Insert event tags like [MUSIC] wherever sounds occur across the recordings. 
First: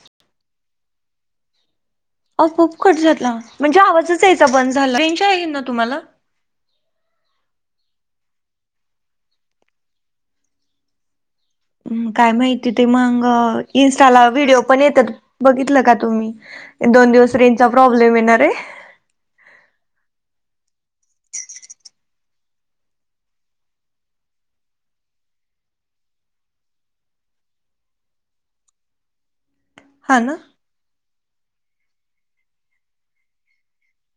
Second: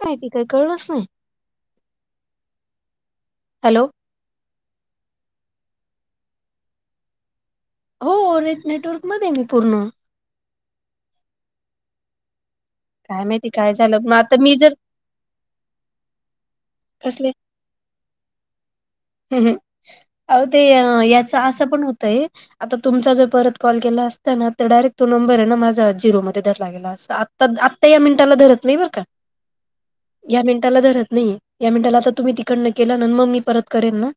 कायती काय कळलंच नाही. अ खूप कट झाातला म्हणजे हॅलो आवाजच यायचा बंद झाला त्यांच्या आहे ना तुम्हाला हो ओरेथ नेटवर्क मध्ये मी पूर्ण हम् काय माहिती काय माहिती काय झालं इटा मग आता मी व्हडओ जर पण बघित का तुम् दव कसले चा प्रॉब्लेम येणार रे. ह् अ ते याच असं पण होतंय. आता तुमचा जर परत कॉल केला असता ना तर डायरेक्ट तो नंबर आहे ना माझा जिरोमध्ये दर लागेला अस. तर आत्ता या मिनिटा धरत नाही बर का? हम्. या मिनिटाला धरत नाही या मिनिटाला तर तुम्ही तिकड न केलं न मग मी परत े ना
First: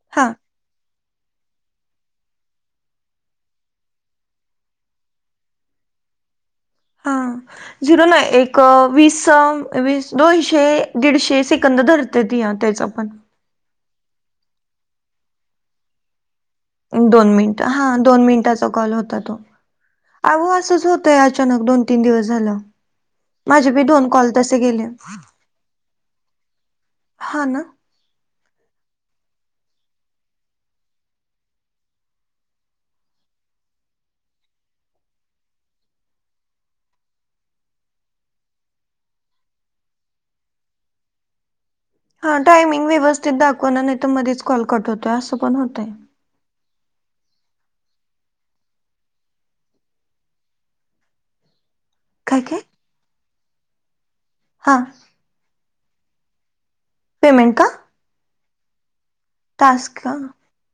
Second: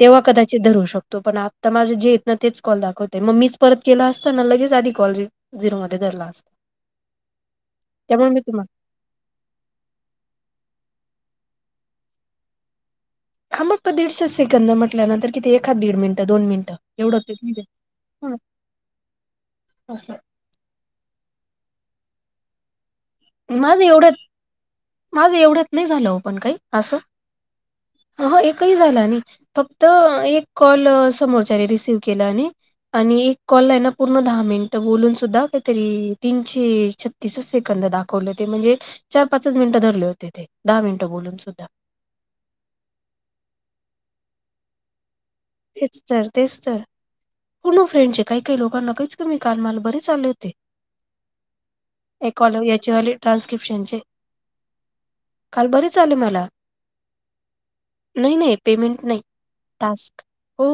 तेव्हा हा कदाचित धरू शकतो पण तर माझे जे येत ना तेच कॉल दाखवतेय मग मीच परत केला असता ना लगेच आधी कॉल झिरो मध्ये धरला असत. हा झिरो ना एक वीस वीस दोनशे दीडशे सिकंद धरते त या त्याच पण हा मग प दीडशे सेकंद म्हटल्यानंतर किती एखात दीड मिनट दोन मिनटं दोन मिनिट हा दोन मिनिटाचा कॉल होता तो असं अहो असच. अचानक दोन तीन दिवस झालं. माझे माझं बी दोन एवढ्यात कॉल तसे गेले माझं एवढ्यात नाही झालं पण काही असं. हा ना हो एकही झाला नाही फक्त एक कॉल समोरच्याने रिसिव केला आणि आणि एक कॉल ला आहे ना पूर्ण दहा मिनिट बोलून सुद्धा काहीतरी तीनशे छत्तीसच सेकंद दाख ले ते म्हणजे चार पाच मिनटं धरले होते ते दहा मिनिटं बोलून सुद्धा हा टायमिंग व्यवस्थित दाखवणार नाही तर मधीच कॉल कट होतोय असं पण होतंय. चर तेच तर हो फ्रेंडचे काही काही लोकांना काहीच कमी कालमाल बरे चाले होते. एक काय कॉल काय याचली ट्रान्स्क्रिप्शनचे हां. काल बर चा आले मला पेमेंट का? नाही नाही पेमेंट नाही टास्क हो.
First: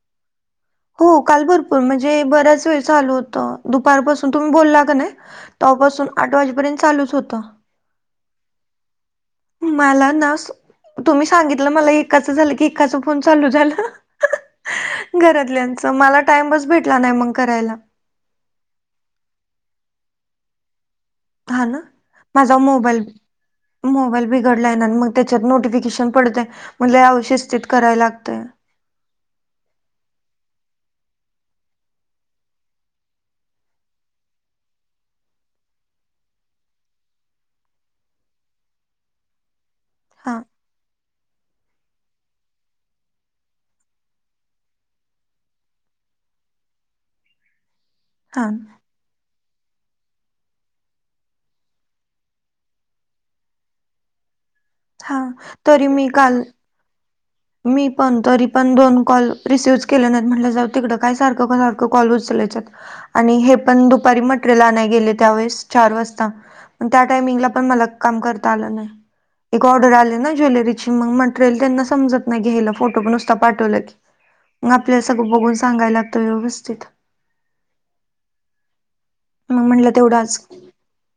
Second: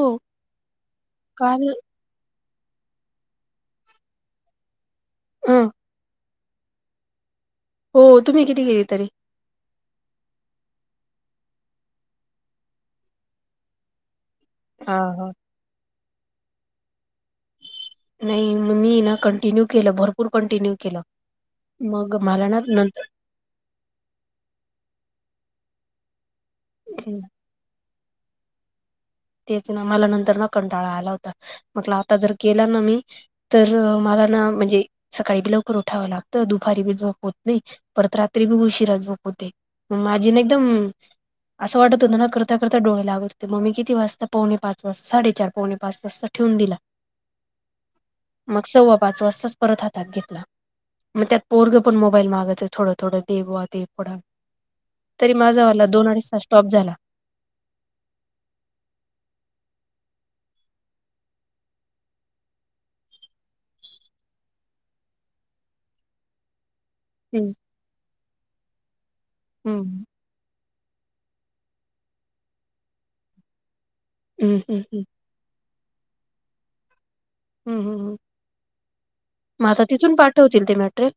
हो काल भरपूर म्हणजे बऱ्याच वेळ चालू होतं दुपारपासून तुम्ही बोलला का नाही. हं, तेवपासून आठ वाजेपर्यंत चालूच होत. हो तुम्ही किती गेली तरी? मला ना असं तुम्ही सांगितलं मला, एकाचं झालं की एकाच फोन चालू झाला. हां, हां. घरातल्याच, मला टाइमच भेटला नाही मग करायला. नाही मग, मी ना कंटिन्यू केलं भरपूर कंटिन्यू केलं. हा ना, मग मला माझा ना मोबाईल नंतर मोबाईल बिघडला हाय ना, मग त्याच्यात नोटिफिकेशन पडतय म लय आव हं, शिस्तीत कराय लागतंय तेच ना मला नंतर ना कंटाळा आला होता म्हटल, आता जर केला ना मी तर मला ना, म्हणजे सकाळी बी लवकर उठावं लागतं, दुपारी बी होत नाही. परत रात्री बि उशिरा झोप होते. माझी हा ना एकदम, असं वाटत होता ना करता करता डोळे लागत होते मग मी किती वाजत पावणे -पाचवाजता, साडेचार, पावणे -पाच वाजता ठेवून दिला. हा मग सव्वा- पाच वाजता परत हातात घेतला, मग त्यात पोरगं पण मोबाईल मागायचं थोडं थोडं, दे बा दे थोड. हा तरी माझावाला मी दोन -अडीच काल तास स्टॉप झाला मी पण तरी पण दोन कॉल रिसिव्हच केले नाहीत, म्हणलं जाऊ तिकडं काय सारखं सारखं कॉल उचलायचत. आणि हे पण दुपारी मटेरियल आणाय गेले त्यावेळेस चार वाजता. अन् त्या टायमिंगला हम्म पण मला काम करता आलं नाही एक ऑर्डर हम्म आलं ना ज्वेलरी हे मग मटरेल त्यांना समजत नाही घ्यायला फोटो नुसता पाठविला की हम्म मग हम्म आपल्याला हम्म सगळं बघून सांगायला सांगाय लागत व्यवस्थित हम्म हम् मग आता म्हटलं तिथून तेवढं आज पाठवतील ते मटरेल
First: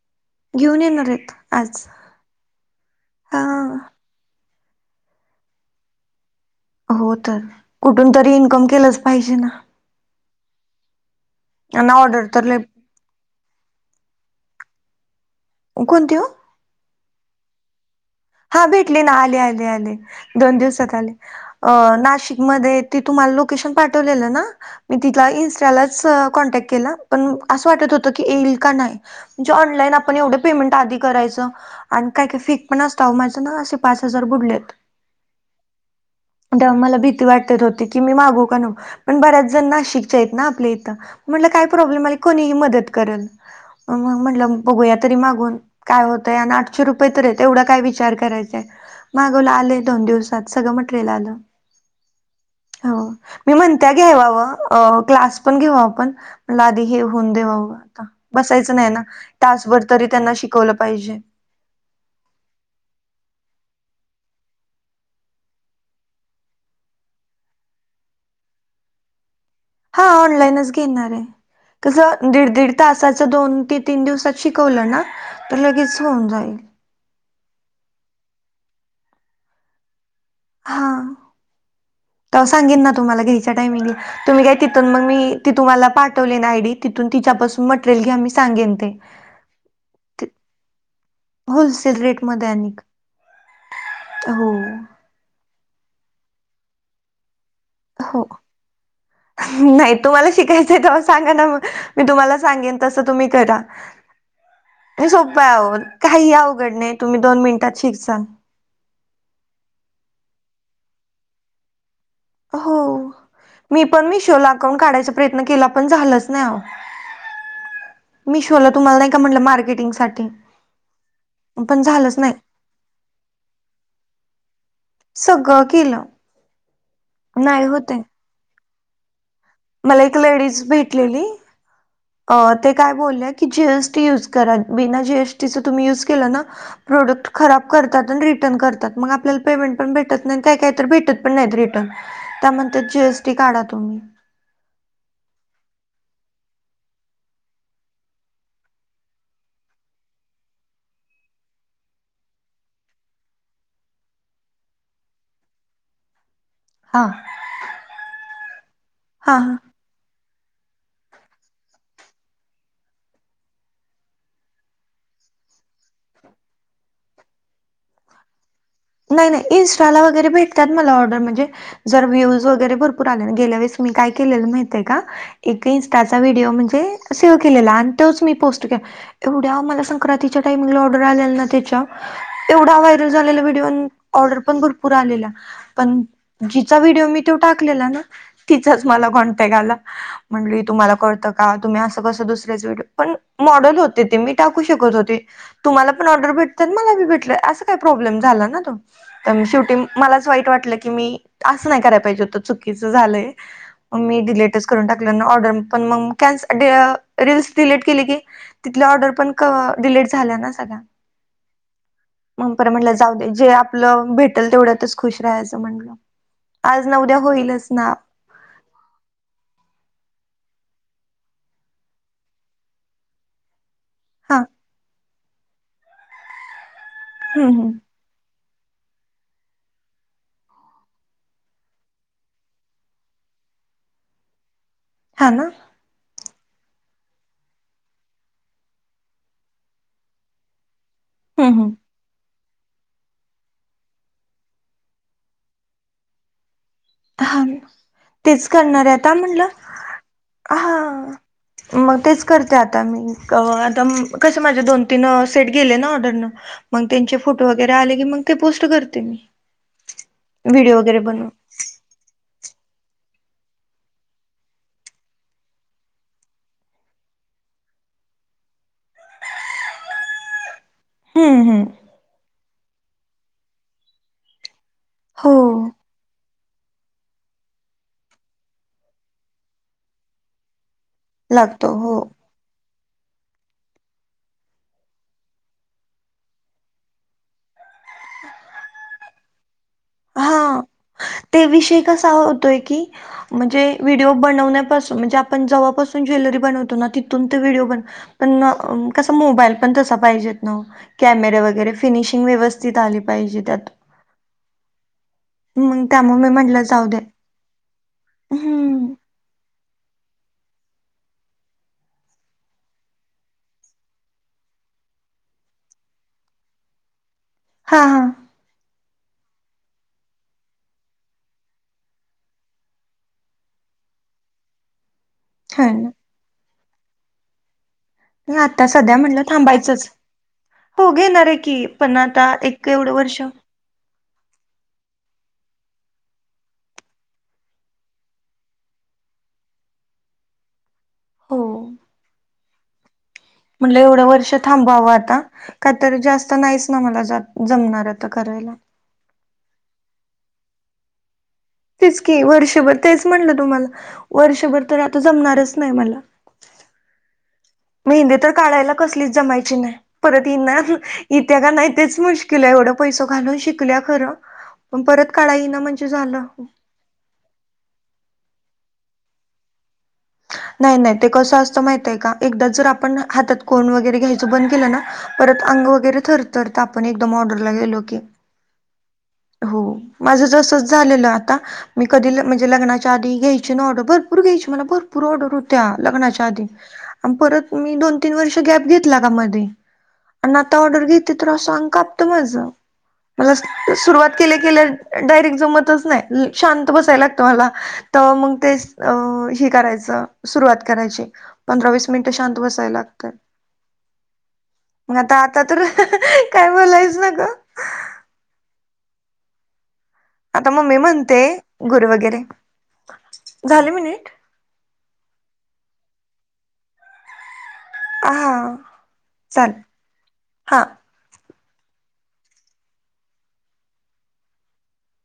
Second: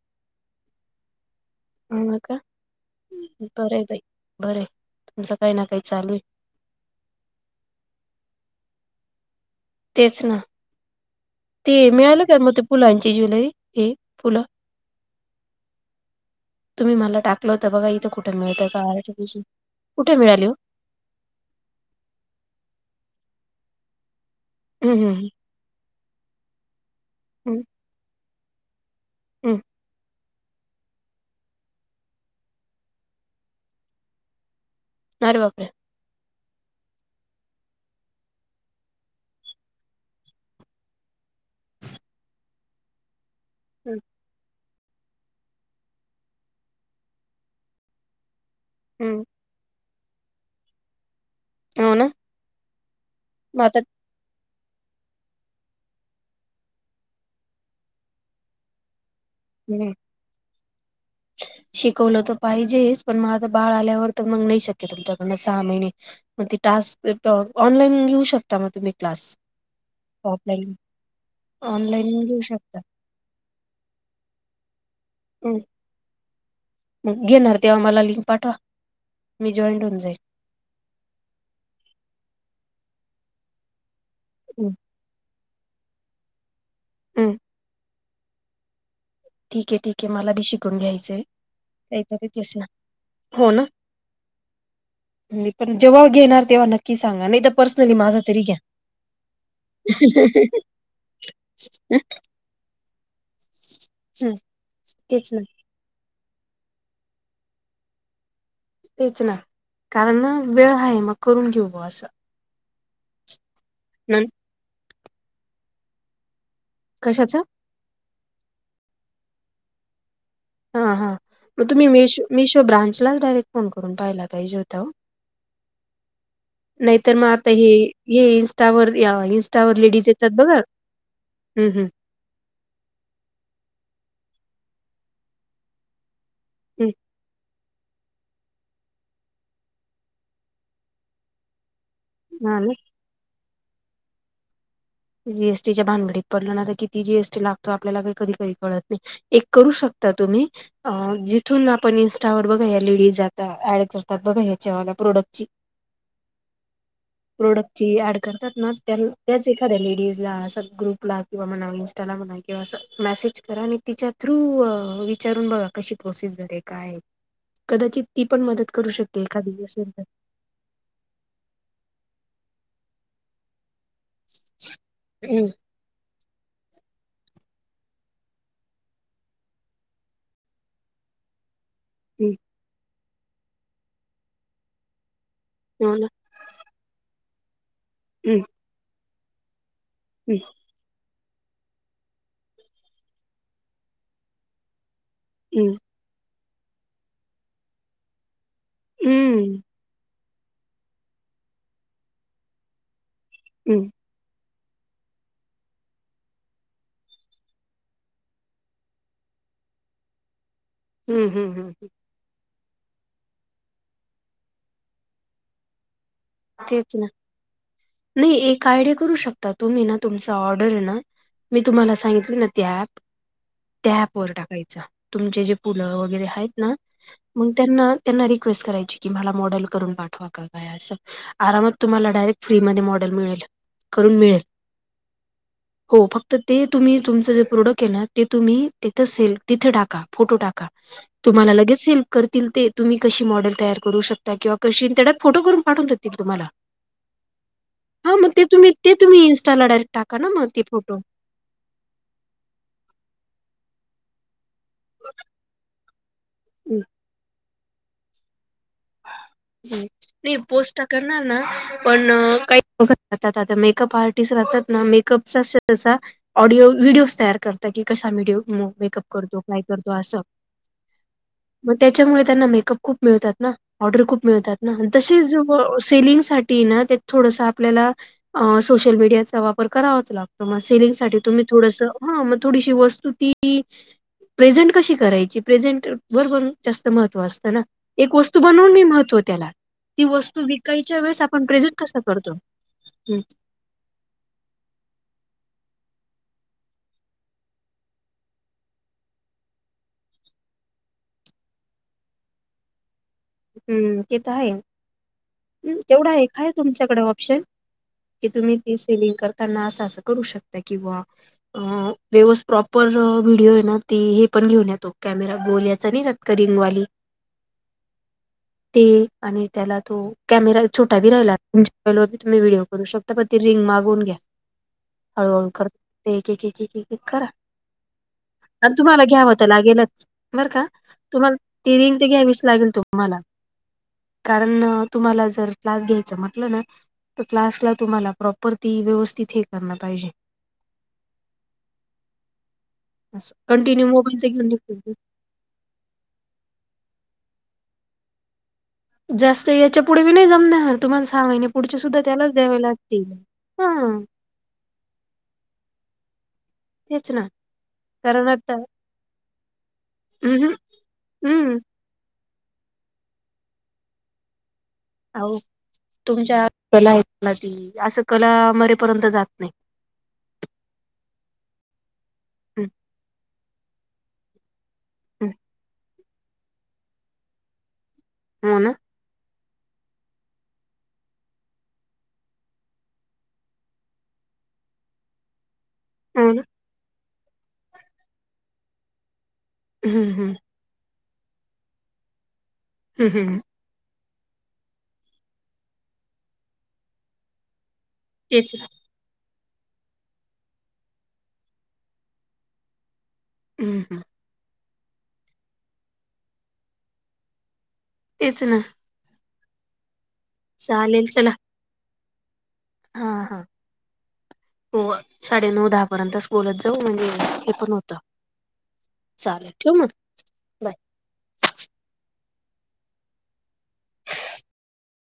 घेऊन येणार आहेत आज हा का बर आहे हा बाई बर आहे तुमचं काही ना काही चालू आहे हो तर कुठून तरी इन्कम केलंच पाहिजे ना तेच ना ते आणि मिळालं ऑर्डर का तर मग लय ते फुलांची ज्वेलरी हे फुलं कोणती ओ? तुम्ही मला टाकल होतं बघा इथ कुठ हा भेटले ना आले आले आले मिळाली हो दोन दिवसात आले अ नाशिक मध्ये ते तुम्हाला लोकेशन पाठवलेल ना हम्म मी तिला हम्म इनस्टाला सह कॉन्टॅक्ट केला पण म हम्म अस वाटत होत की येईल का नाही जे हम्म ऑनलाईन आपण एवढं पेमेंट आधी करायचं आणि काय काय फेक पण असत आओ माझं ना असे पाच हजार बुडलेत अरे बापरे अन् तेव्हा मला भीती वाटत होती की मी मागवू का नको? पण बऱ्याच जण नाशिकच्या आहेत ना आपल्या इथं म्हटलं काय प्रॉब्लेम आले कोणीही मदत करल हम्म मग म्हटलं बघूया तरी मागून काय होतंय अन आठशे रुपये तर आहेत तेवढा काय विचार करायचाय हम्म मागवलं आलय दोन दिवसात सगळं मटरेल आलं हो ना हो मी मग आता म्हणत्यात घेवावं क्लास पण घेऊ आपण म्हणलं हे आधी हे होऊन देवावं बसायच नाही ना तासभर हम्म तरी त्यांना शिकवलं पाहिजे शिकवलं तर पाहिजेच पण मग आता बाळ आल्यावर तर मग नाही शक्य तुमच्याकडनं सहा महिने मग त टास्क ऑनलाईन घेऊ शकता मग तुम्ही क्लास हा ऑनलाईनच ऑफलाईन घेणार आहे ऑनलाईन कसं घेऊ दीड दीड शकता तासाच दोन ते तीन दिवसात शिकवलं ना तर हं, लगेच होऊन जाईल घेणार तेव्हा मला लिंक पाठवा मी जॉईंट होऊन जाईल हा तव्हां सांगिन ना तुम्हाला घेईच्या टायमिंगला तुम्ही काय तिथून मग मी ती तुम्हाला पाठवली ना आयडी तिथून हम्म तिच्यापासून मटेरियल घ्या मी सांगेन ते ठीक आहे ठीके मला बी शिकून घ्यायचंय आहे होलसेल रेटमध्ये आणिक हो ना हो मी पण जेव्हा घेणार तेव्हा नक्की सांगा नाही तर पर्सनली माझा हो तरी घ्या नाही तुम्हाला शिकायचंय तव्हा सांगा ना मग मी तुम्हाला सांगेन तसं तुम्ही करा हं, हे तेच सोप्पं ना आहे हो काहीही अवघड नाही तुम्ही दोन मिनिटात शिकसाल तेच ना कारण ना वेळ आहे मग करून घेऊ बा असं हो मी पण मिशोला अकाउंट काढायचा प्रयत्न केला पण झालाच नाही अहो कशाचं मिशोला तुम्हाला नाही का म्हटलं मार्केटिंग साठी हा हां मग पण तुम्ही झालंच मीशो नाही मिशो ब्रांचलाच डायरेक्ट फोन करून पाहायला पाहिजे होता ओ सगळं केलं नाहीतर मग आता नाही हे होतय हे इनस्टावर या इ स्टारवर मला लेडीज एक येतात बघा भेटलेली ह ह् ते काय बोलल्या की जीएसटी युज करा बिना जीएसटीच तुम्ही युज केला ना हं. प्रोडक्ट खराब करतात आणि रिटर्न करतात मग आपल्याला पेमेंट पण भेटत नाही काय काही तर भेटत पण नाहीत रिटर्न हां ना. त्यानंतर जीएसटी काढा तुम्ही जीएसटीच्या भानगडीत पडलं ना तर किती जीएसटी लागतो आपल्याला काही कधी करी कळत नाही एक करू शकता तुम्ही अ जिथून आपण इनस्टावर बघा या्या लेडी जात ऍड करतात बघा ह्याच्या्हा प्रोडक्टची [INAUDIBLE] प्रोडक्टची ऍड करतात ना त्या हां, त्याच हां. लेज ग्रुपला किं इटाला म करा तिच्या थ्रू विचारून बघा कशी प्रोससर आहे काय कदाचित ती पण मदत करू शकते एखादी दिवसल ला ण भ [INAUDIBLE] माय हम्म का इनस्टाचा व्हिडिओ म्हणजे सेव्ह केलेला आणि तोच मी पोस्ट के एवढ्या मला संक्रांतीच्या टाइमिंगला ऑर्डर आलेला ना त्याच्या ह एवढा व्हायरल झालेला व्हिडिओ ऑर्डर पण भरपूर आलेला हो पण ना ज विडिओ टाकलेला ना हम्म त्याचाच मला कॉन्टॅक्ट आला हम्म तुम्हाला करत का तुम्ही असं कसं दुसऱ्याच वे पण मॉडल होते ते मी टाकू शकत होते तुमला पण ऑर्डर भेटत मलाी भेटय अस काही प्रॉब्लेम झाला त हम्म शेवटी मलाच वाईट वाटलं की मी असं नाही करायला पाहिजे होतं चुकीचं झालंय हम् मग मी डिलीटच करून टाकलं ऑर्डर पण मन रीलस डलीट केली क तिथल्या ऑर्डर पण डिलेट झाल्या ना सगळ्या ह्ं ह्ं हं ह मगपर म्हटलं जाऊ दे जे आपलं भेटेल तेवढ्यातच खुश राहायचं म्हणलं आज तेच न ना उद्या होईलच ना नाही एक आयडिया करू शकता तुम्ही ना तुमचा ऑर्डर आहे ना मी तुम्हाला सांगितली ना त्या ऍप त्याप वर हा टाकायच तुमचे जे पुलं वगैरे आहेत ना हम्म मग हम्म त्यांना त्यांना रिक्वेस्ट करायची की मला मॉडेल करून पाठवा का काय असं आरामात तुम्हाला डायरेक्ट फ्री म मॉडेल मिळेल करून मिळेल हा ना हो फक्त ते तुम्ही तुमचं जे प्रोडक्ट आहे ना ते तुम्ही तिथं सेल तिथे टाका फोटो टाका ह हम्म तुम्हाला हम्म लगेच हेेल्प करतील ते तुम्ही कशी मॉडेल तयार करू शकता किंवा कशी त्यात फोटो करून पाठवून द ठी तुम्हाला हा हा मग ते तेच तुम्ही करणार ते आहे आता तुम्ही म्हणलं इनस्टाला डायरेक्ट टाका ना मग ते हा फोटो मग तेच करते आता मी आता कस माझे दोन तीन सेट गेले ना ऑर्डरन हं. मग त्यांचे फोटो वगैरे आले की मग ते पोस्ट करते मी नाही व्हिडिओ पोस्ट वगैरे करणार बनवून ना पण काही ल राहतात आता मेकअप आर्टिस्ट राहतात ना मेकअपचा जसा ऑडिओ व्हिडिओ तयार करत की कसा विडओ मेकअप करतो काय करतो असं हम्म हम्म मग त्याच्यामुळे त्यांना मेकअप खूप मिळतात ना ऑर्डर खूप मिळतात ना तसेच हो सेलिंग साठी ना त्यात थोडस आपल्याला सोशल मीडियाचा वापर करावाच लागत मग सेलिंगसाठी तुम्ही लागतो थोडसं हो ह मग थोडीशी वस्तु त की प्रेझेंट कशी करायची प्रेझेंट बरोबर जास्त महत्त्व असतं ना एक गोष्ट बनवून मी महव त्याला ती वस्तू हा व कायच्या वेळेस आप ते विषय कसा होतोय की म्हणजे व्हिडिओ बनवण्यापासून म्हणजे आपण जव्हापासून ज्वेलरी बनवतो ना तिथून ते व्हिडिओ बन पण कस मोबाईल पण तसा पाहिज ना हो कॅमेरे वगैरे फिनिशिंग व्यवस् जिथे आली पाहिजे त्यात हम्म तेेत आहे मग तेवढा त्यामुळे मी एक आहे म्हटलं जाऊ दे तुमच्याकडे ऑप्शन की तुम्ही ती हम्म सेलिंग कर त्यांना असं असं करू शकत किंवा अ व्यवस् प्रॉपर व्हिडीिओ आहे ना तेी हे पण घेऊन येतो कॅमेरा बोल याचा नाही करिंगवाली हा हा ते आणि त्याला तो कॅमेरा छोटा दिलेला मंजे मोबाईल वर बी विडिओ करू शकतो पण ती रिंग मागवून घ्या हळूहळू ह करत एक एक एक एक करा ना आता आन सध्या तुम्हाला म्हटलं घ्यावं तर थांबायचंच लागेलच बर का हो घेणार तुम्हाला आहे की ती रिंग पण ते आता घ्यावीच एक लागेल एवढं तुम्हाला वर्ष कारण तुम्हाला जर क्लास घ्यायचं म्हटलं ना तर क्लासला तुम्हाला प्रॉपर ती व्यवस्थित हे करण पाहिजे हो असस म्हण एवढं वर्ष थांबवावं आता का तर जास्त नाहीच ना मला जमणार आता करायला जास्त याच्या पुढे बि नाही जमणार तुम्हाला सहा महिने पुढचे सुद्धा तिचकी त्यालाच द्यावे वर्षभर लागतील. तेच म्हटलं तुम्हाला हा वर्षभर तर आता जमणारच नाही मला तेच ना. मेहंदे कारण तर आता काढायला कसलीच जमायची नाही परत हम्म येणार इेत्या का हम्म नाही. तेच मुश्किल आहे एवढं पैस घालून शिकल्या खरं. पण परत अ काढा येईना म्हणजे झालं तुमच्या कला आहे ना ती असं कला मरेपर्यंत जात नाही. नाही नाही ते कसं असतं माहित आहे का एकदा जर हम्म आपण हातात कोण वगैरे घ्यायचं बंद केलं ना. हम्म परत अंग वगैरे थरथरत आपण एकदम ऑर्डरला गेलो की हो ना. हो माझं जसंच झालेलं आता मी कधी म्हणजे लग्नाच्या आधी घ्यायची ना ऑर्डर भरपूर घ्यायची मला भरपूर ऑर्डर हो. त्या लग्नाच्या हो ना आधी आणि परत मी दोन तीन वर्ष गॅप घेतला का मध्ये हम्म हम्म आणि आता ऑर्डर घेत तर अस अनगा कापत माझ हम्म मला हम्म सुरुवात केल्या केल्या डायरेक्ट जमतच नाही शांत बसायला लागतो मला तर मग तेच ते ना च. अ ही करायच सुरुवात करायची पंधरा वीस मिनिटं शांत बसायला लागत. हम् हम. मग आता आता तर काय बोलायच न ग. तेच ना. आता ममी चालेल म्हणते चला गुर वगैरे हा हा झाले मिनिट हो साडे नऊ दहा पर्यंतच बोलत जाऊ म्हणजे हे पण होत. हां चाले मग हा. बाय.